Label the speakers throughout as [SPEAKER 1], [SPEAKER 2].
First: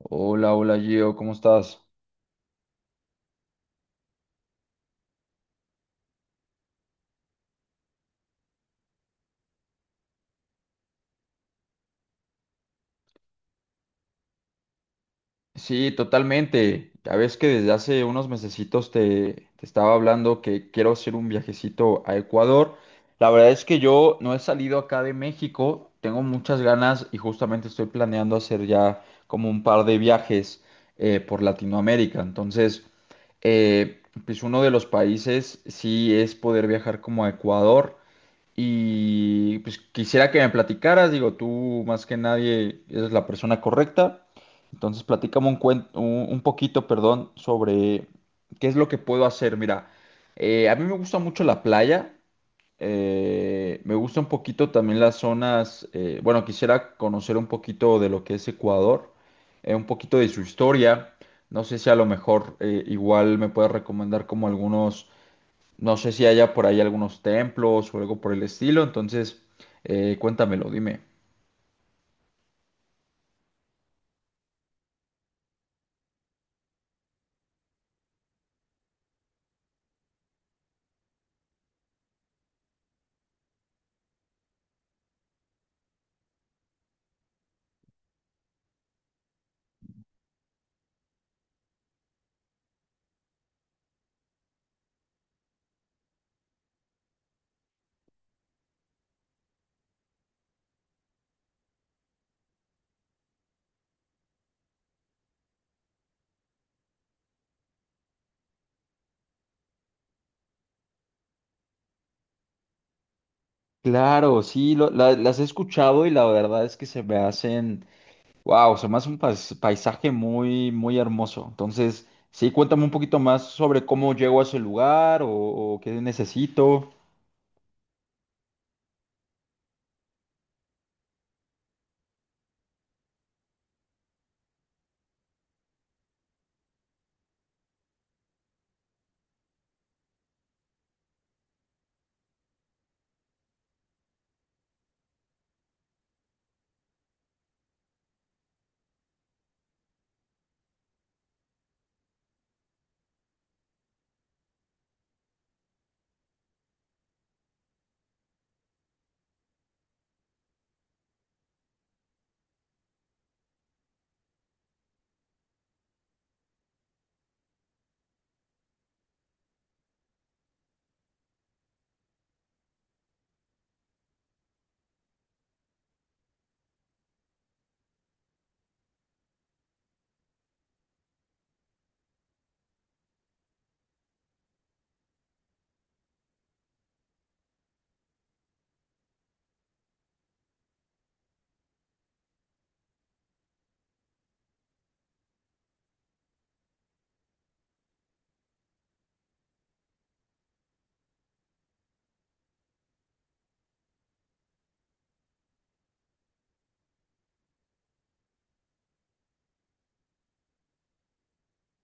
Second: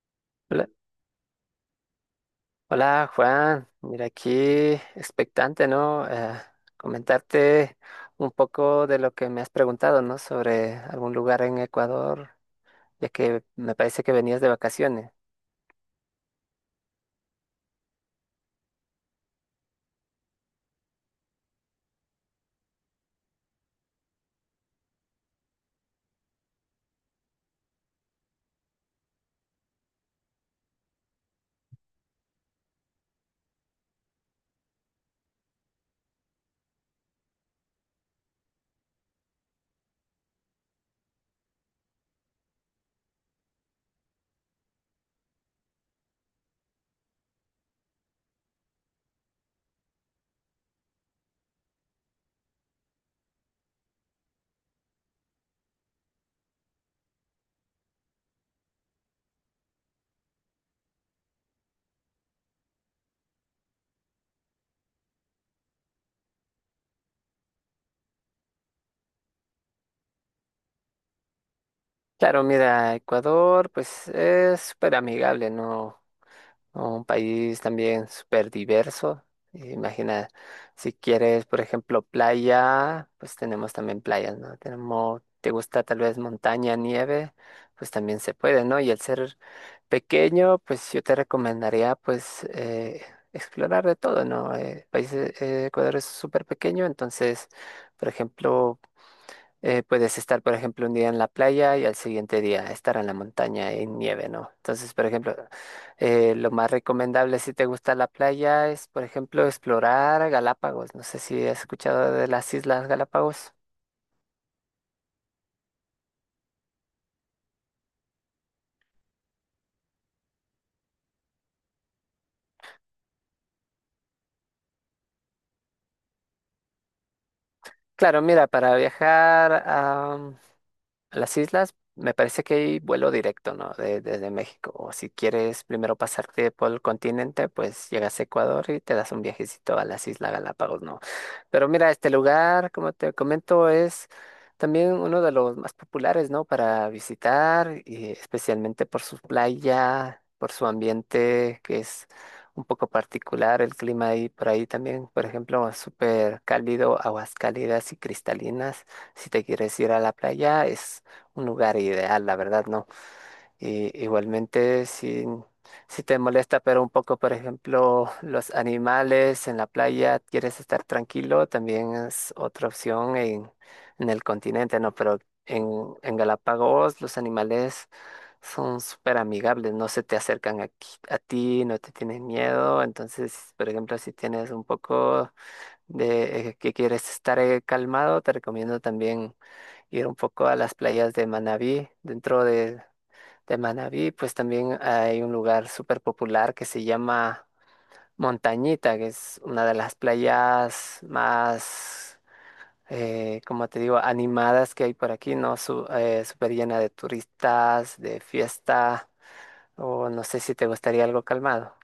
[SPEAKER 1] Hola,
[SPEAKER 2] Hola,
[SPEAKER 1] hola Gio, ¿cómo estás?
[SPEAKER 2] hola, Juan, mira aquí expectante, ¿no? Comentarte un poco de lo que me has preguntado, ¿no? Sobre algún lugar en Ecuador, ya que me parece que venías de vacaciones.
[SPEAKER 1] Sí, totalmente. Ya ves que desde hace unos mesecitos te estaba hablando que quiero hacer un viajecito a Ecuador. La verdad es que yo no he salido acá de México, tengo muchas ganas y justamente estoy planeando hacer ya como un par de viajes por Latinoamérica. Entonces, pues uno de los países sí es poder viajar como a Ecuador. Y pues quisiera que me platicaras, digo, tú más que nadie eres la persona correcta. Entonces, platícame un cuen un poquito, perdón, sobre qué es lo que puedo hacer. Mira, a mí me gusta mucho la playa. Me gusta un poquito también las zonas. Bueno, quisiera conocer un poquito de lo que es Ecuador, un poquito de su historia. No sé si a lo mejor igual me puedes recomendar como algunos, no sé si haya por ahí algunos templos o algo por el estilo. Entonces, cuéntamelo, dime.
[SPEAKER 2] Claro, mira, Ecuador pues es súper amigable, ¿no? Un país también súper diverso. Imagina, si quieres, por ejemplo, playa, pues tenemos también playas, ¿no? Tenemos, ¿te gusta tal vez montaña, nieve? Pues también se puede, ¿no? Y el ser pequeño, pues yo te recomendaría pues explorar de todo, ¿no? Países, Ecuador es súper pequeño, entonces, por ejemplo, puedes estar, por ejemplo, un día en la playa y al siguiente día estar en la montaña en nieve, ¿no? Entonces, por ejemplo, lo más recomendable si te gusta la playa es, por ejemplo, explorar Galápagos. No sé si has escuchado de las Islas Galápagos.
[SPEAKER 1] Claro, sí, las he escuchado y la verdad es que se me hacen, wow, se me hace un paisaje muy, muy hermoso. Entonces, sí, cuéntame un poquito más sobre cómo llego a ese lugar o qué necesito.
[SPEAKER 2] Claro, mira, para viajar a las islas me parece que hay vuelo directo, ¿no? Desde México. O si quieres primero pasarte por el continente, pues llegas a Ecuador y te das un viajecito a las Islas Galápagos, ¿no? Pero mira, este lugar, como te comento, es también uno de los más populares, ¿no? Para visitar, y especialmente por su playa, por su ambiente, que es un poco particular, el clima ahí por ahí también, por ejemplo, súper cálido, aguas cálidas y cristalinas. Si te quieres ir a la playa, es un lugar ideal, la verdad, ¿no? Y igualmente, si te molesta, pero un poco, por ejemplo, los animales en la playa, quieres estar tranquilo, también es otra opción en el continente, ¿no? Pero en Galápagos los animales son súper amigables, no se te acercan aquí, a ti, no te tienen miedo, entonces, por ejemplo, si tienes un poco de que quieres estar calmado, te recomiendo también ir un poco a las playas de Manabí. Dentro de Manabí, pues también hay un lugar súper popular que se llama Montañita, que es una de las playas más, como te digo, animadas que hay por aquí, ¿no? Súper llena de turistas, de fiesta, o no sé si te gustaría algo calmado.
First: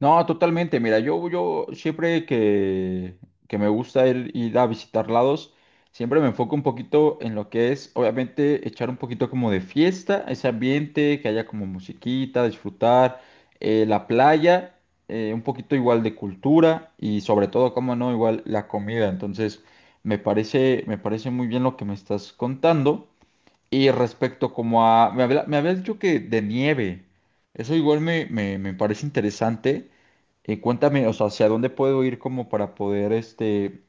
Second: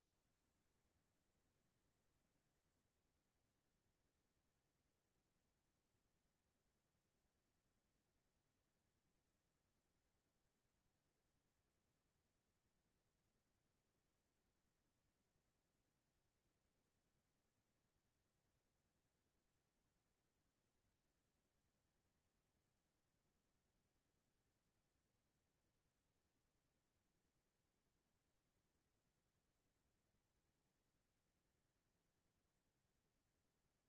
[SPEAKER 1] No, totalmente. Mira, yo siempre que me gusta ir a visitar lados, siempre me enfoco un poquito en lo que es, obviamente, echar un poquito como de fiesta, ese ambiente, que haya como musiquita, disfrutar, la playa, un poquito igual de cultura y sobre todo, como no, igual la comida. Entonces, me parece muy bien lo que me estás contando. Y respecto como a, me habías dicho que de nieve, eso igual me, me parece interesante. Cuéntame, o sea, ¿hacia dónde puedo ir como para poder este,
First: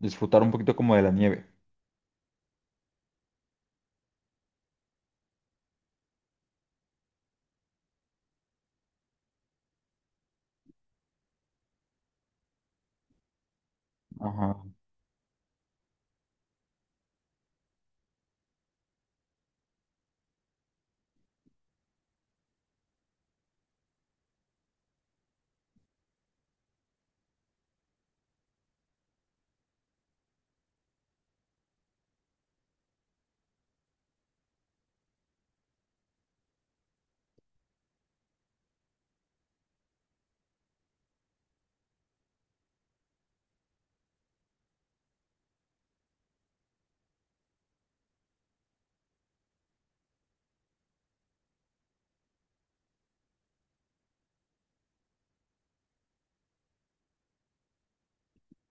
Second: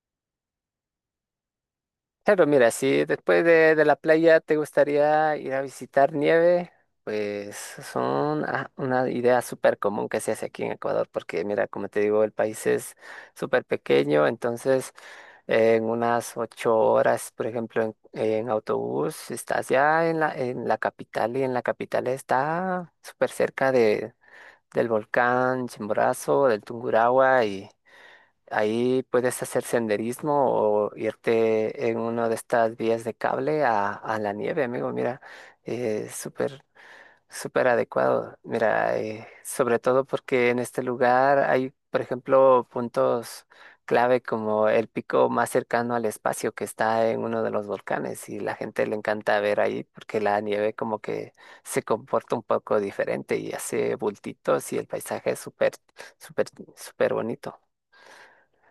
[SPEAKER 1] disfrutar un poquito como de la nieve?
[SPEAKER 2] Claro, mira, si después de la playa te gustaría ir a visitar nieve, pues son una idea súper común que se hace aquí en Ecuador, porque mira, como te digo, el país es súper pequeño,
[SPEAKER 1] Ajá.
[SPEAKER 2] entonces en unas 8 horas, por ejemplo, en autobús, estás ya en la capital y en la capital está súper cerca de, del volcán Chimborazo, del Tungurahua. Ahí puedes hacer senderismo o irte en una de estas vías de cable a la nieve, amigo. Mira, eh, súper, súper adecuado. Mira, sobre todo porque en este lugar hay, por ejemplo, puntos clave como el pico más cercano al espacio que está en uno de los volcanes y la gente le encanta ver ahí porque la nieve como que se comporta un poco diferente y hace bultitos y el paisaje es súper, súper bonito.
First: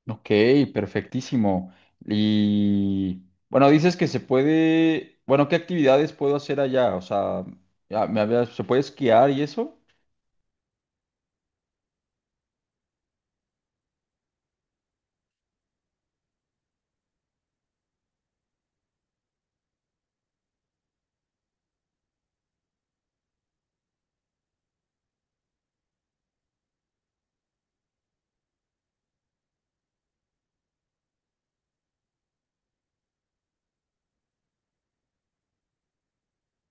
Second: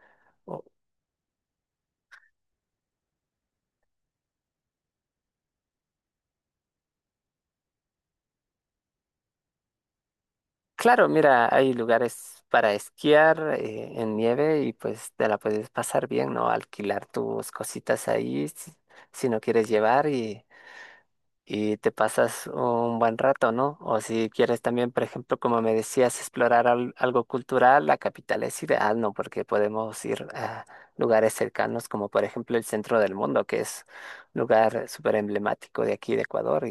[SPEAKER 1] Ok, perfectísimo. Y bueno, dices que se puede, bueno, ¿qué actividades puedo hacer allá? O sea, ¿se puede esquiar y eso?
[SPEAKER 2] Claro, mira, hay lugares para esquiar en nieve y pues te la puedes pasar bien, ¿no? Alquilar tus cositas ahí si no quieres llevar y te pasas un buen rato, ¿no? O si quieres también, por ejemplo, como me decías, explorar algo cultural, la capital es ideal, ¿no? Porque podemos ir a lugares cercanos como por ejemplo el centro del mundo, que es un lugar súper emblemático de aquí de Ecuador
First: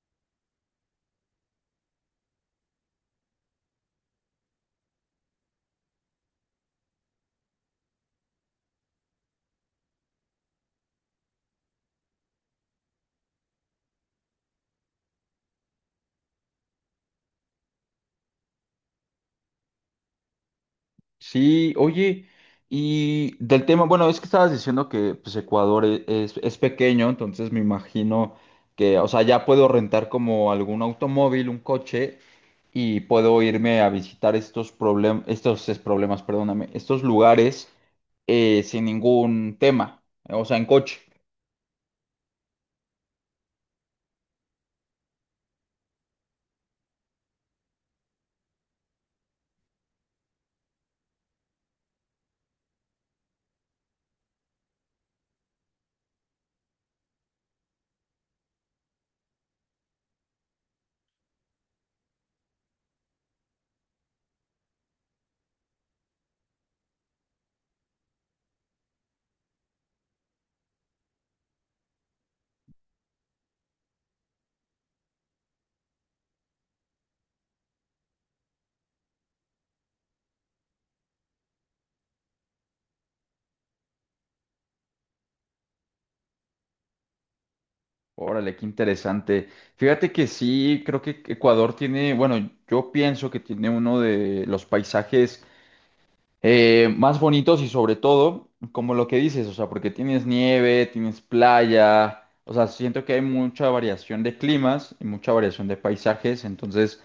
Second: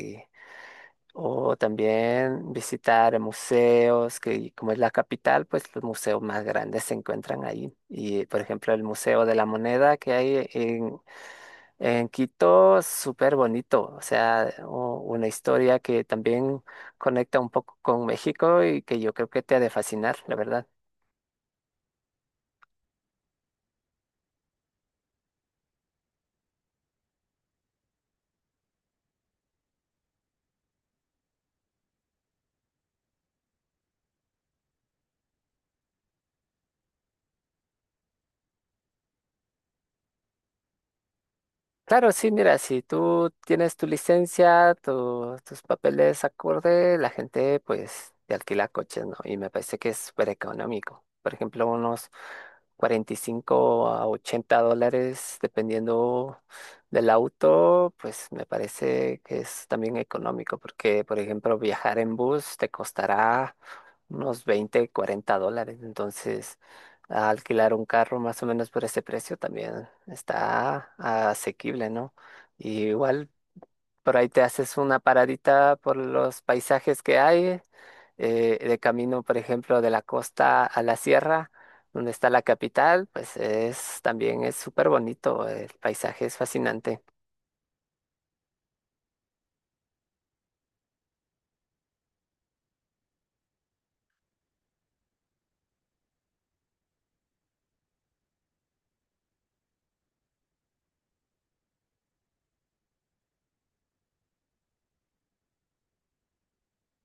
[SPEAKER 2] o también visitar museos, que como es la capital, pues los museos más grandes se encuentran ahí. Y por ejemplo, el Museo de la Moneda que hay en Quito, súper bonito. O sea, una historia que también conecta un poco con México y que yo creo que te ha de fascinar, la verdad.
[SPEAKER 1] Sí, oye, y del tema, bueno, es que estabas diciendo que pues Ecuador es pequeño, entonces me imagino que, o sea, ya puedo rentar como algún automóvil, un coche, y puedo irme a visitar estos problemas, estos es, problemas, perdóname, estos lugares sin ningún tema, o sea, en coche.
[SPEAKER 2] Claro, sí, mira, si tú tienes tu licencia, tus papeles acorde, la gente pues te alquila coches, ¿no? Y me parece que es súper económico. Por ejemplo, unos $45 a $80, dependiendo del auto, pues me parece que es también económico, porque, por ejemplo, viajar en bus te costará unos 20, $40. Entonces alquilar un carro más o menos por ese precio también está asequible, ¿no? Y igual por ahí te haces una paradita por los paisajes que hay, de camino, por ejemplo, de la costa a la sierra, donde está la capital, pues es también es súper bonito, el paisaje es fascinante.
[SPEAKER 1] Órale, qué interesante. Fíjate que sí, creo que Ecuador tiene, bueno, yo pienso que tiene uno de los paisajes más bonitos y sobre todo, como lo que dices, o sea, porque tienes nieve, tienes playa, o sea, siento que hay mucha variación de climas y mucha variación de paisajes, entonces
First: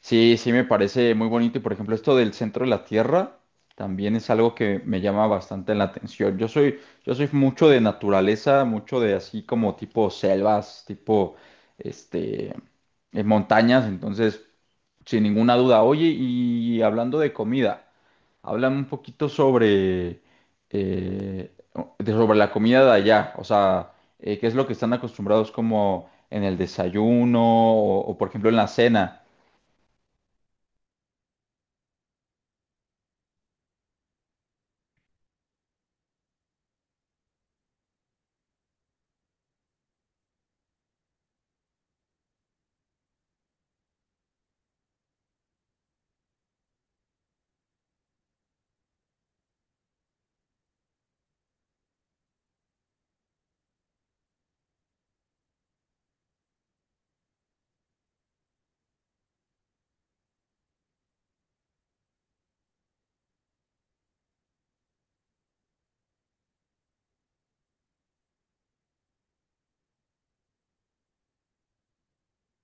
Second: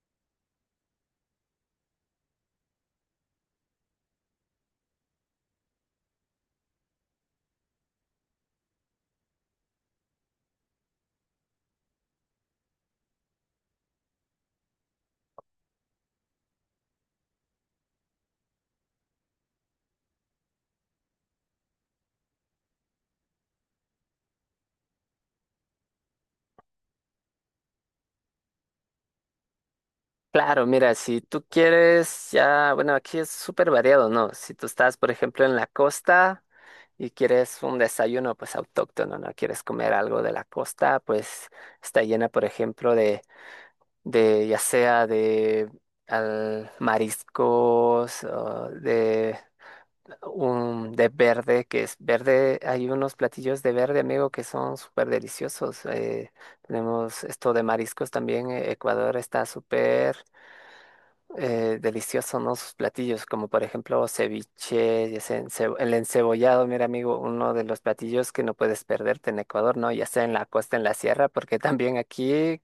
[SPEAKER 1] sí, sí me parece muy bonito y por ejemplo esto del centro de la Tierra también es algo que me llama bastante la atención. Yo soy mucho de naturaleza, mucho de así como tipo selvas, tipo, este, montañas. Entonces, sin ninguna duda. Oye, y hablando de comida. Háblame un poquito sobre, eh, sobre la comida de allá, o sea, qué es lo que están acostumbrados como en el desayuno o, por ejemplo en la cena.
[SPEAKER 2] Claro, mira, si tú quieres ya, bueno, aquí es súper variado, ¿no? Si tú estás, por ejemplo, en la costa, y quieres un desayuno pues autóctono, ¿no? Quieres comer algo de la costa, pues está llena, por ejemplo, de ya sea de mariscos, o de un de verde, que es verde, hay unos platillos de verde, amigo, que son súper deliciosos. Tenemos esto de mariscos también, Ecuador está súper deliciosos, ¿no? Sus platillos, como por ejemplo ceviche, ya sea en el encebollado, mira amigo, uno de los platillos que no puedes perderte en Ecuador, ¿no? Ya sea en la costa, en la sierra, porque también aquí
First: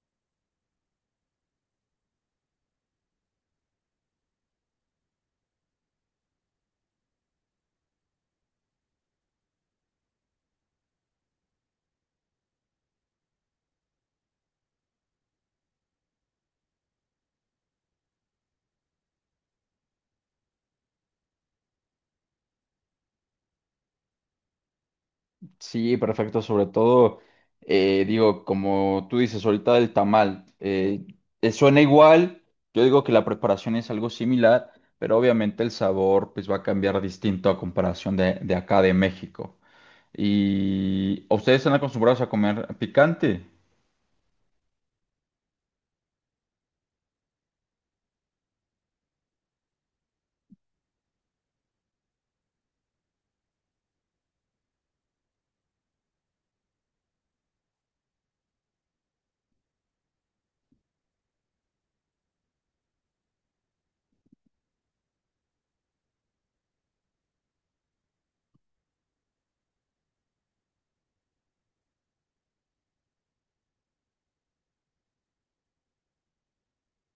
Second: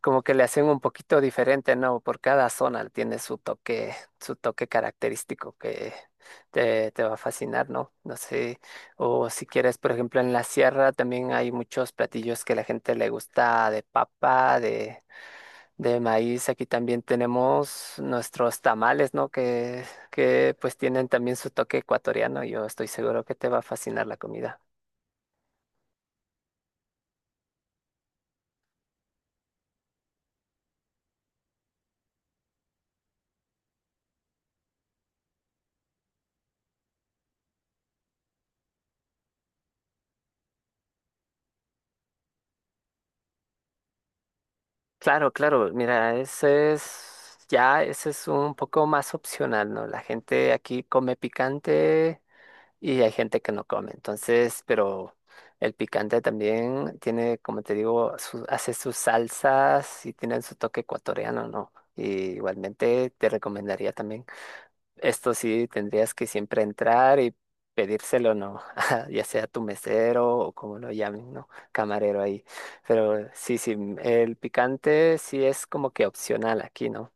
[SPEAKER 2] como que le hacen un poquito diferente, ¿no? Por cada zona tiene su toque característico que te va a fascinar, ¿no? No sé, o si quieres, por ejemplo, en la sierra también hay muchos platillos que la gente le gusta de papa, de maíz, aquí también tenemos nuestros tamales, ¿no? Que pues tienen también su toque ecuatoriano. Yo estoy seguro que te va a fascinar la comida.
[SPEAKER 1] Sí, perfecto, sobre todo, digo, como tú dices ahorita del tamal, suena igual, yo digo que la preparación es algo similar, pero obviamente el sabor pues va a cambiar distinto a comparación de acá de México. ¿Y ustedes están acostumbrados a comer picante?
[SPEAKER 2] Claro, claro, mira, ese es, ya, ese es un poco más opcional, ¿no? La gente aquí come picante y hay gente que no come. Entonces, pero el picante también tiene, como te digo, hace sus salsas y tienen su toque ecuatoriano, ¿no? Y igualmente te recomendaría también. Esto sí tendrías que siempre entrar y pedírselo, ¿no? Ya sea tu mesero o como lo llamen, ¿no? Camarero ahí. Pero sí, sí, el picante sí es como que opcional aquí, ¿no?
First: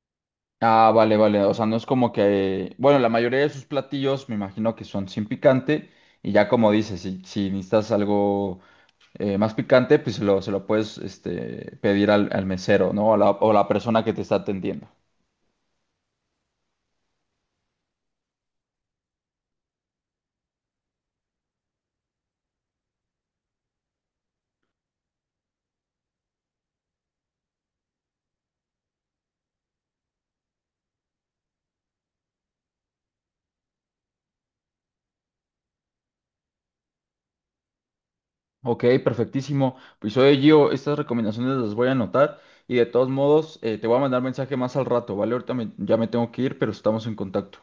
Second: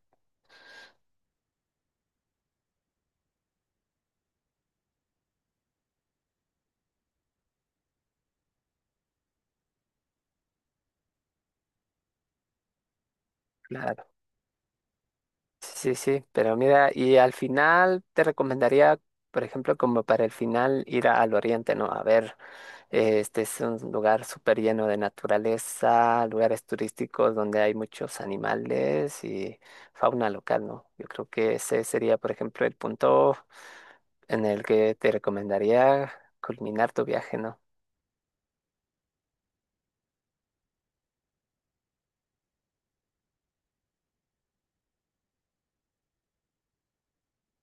[SPEAKER 1] Ah, vale, vale. O sea, no es como que, bueno, la mayoría de sus platillos me imagino que son sin picante y ya como dices, si, si necesitas algo más picante, pues se lo puedes este, pedir al, al mesero, ¿no? O la persona
[SPEAKER 2] Claro.
[SPEAKER 1] que te está atendiendo.
[SPEAKER 2] Sí, sí, sí. Pero mira, y al final te recomendaría, por ejemplo, como para el final ir al oriente, ¿no? A ver. Este es un lugar súper lleno de naturaleza, lugares turísticos donde hay muchos animales y fauna local, ¿no? Yo creo que ese sería, por ejemplo, el punto en el que te recomendaría culminar tu viaje, ¿no?
[SPEAKER 1] Ok, perfectísimo. Pues oye, Gio, estas recomendaciones las voy a anotar y de todos modos te voy a mandar mensaje más al rato, ¿vale? Ya me tengo que ir, pero estamos en contacto.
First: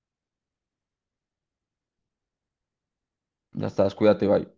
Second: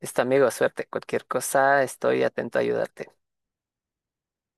[SPEAKER 2] Listo, amigo, suerte. Cualquier cosa, estoy atento a ayudarte.
[SPEAKER 1] Ya estás, cuídate, bye.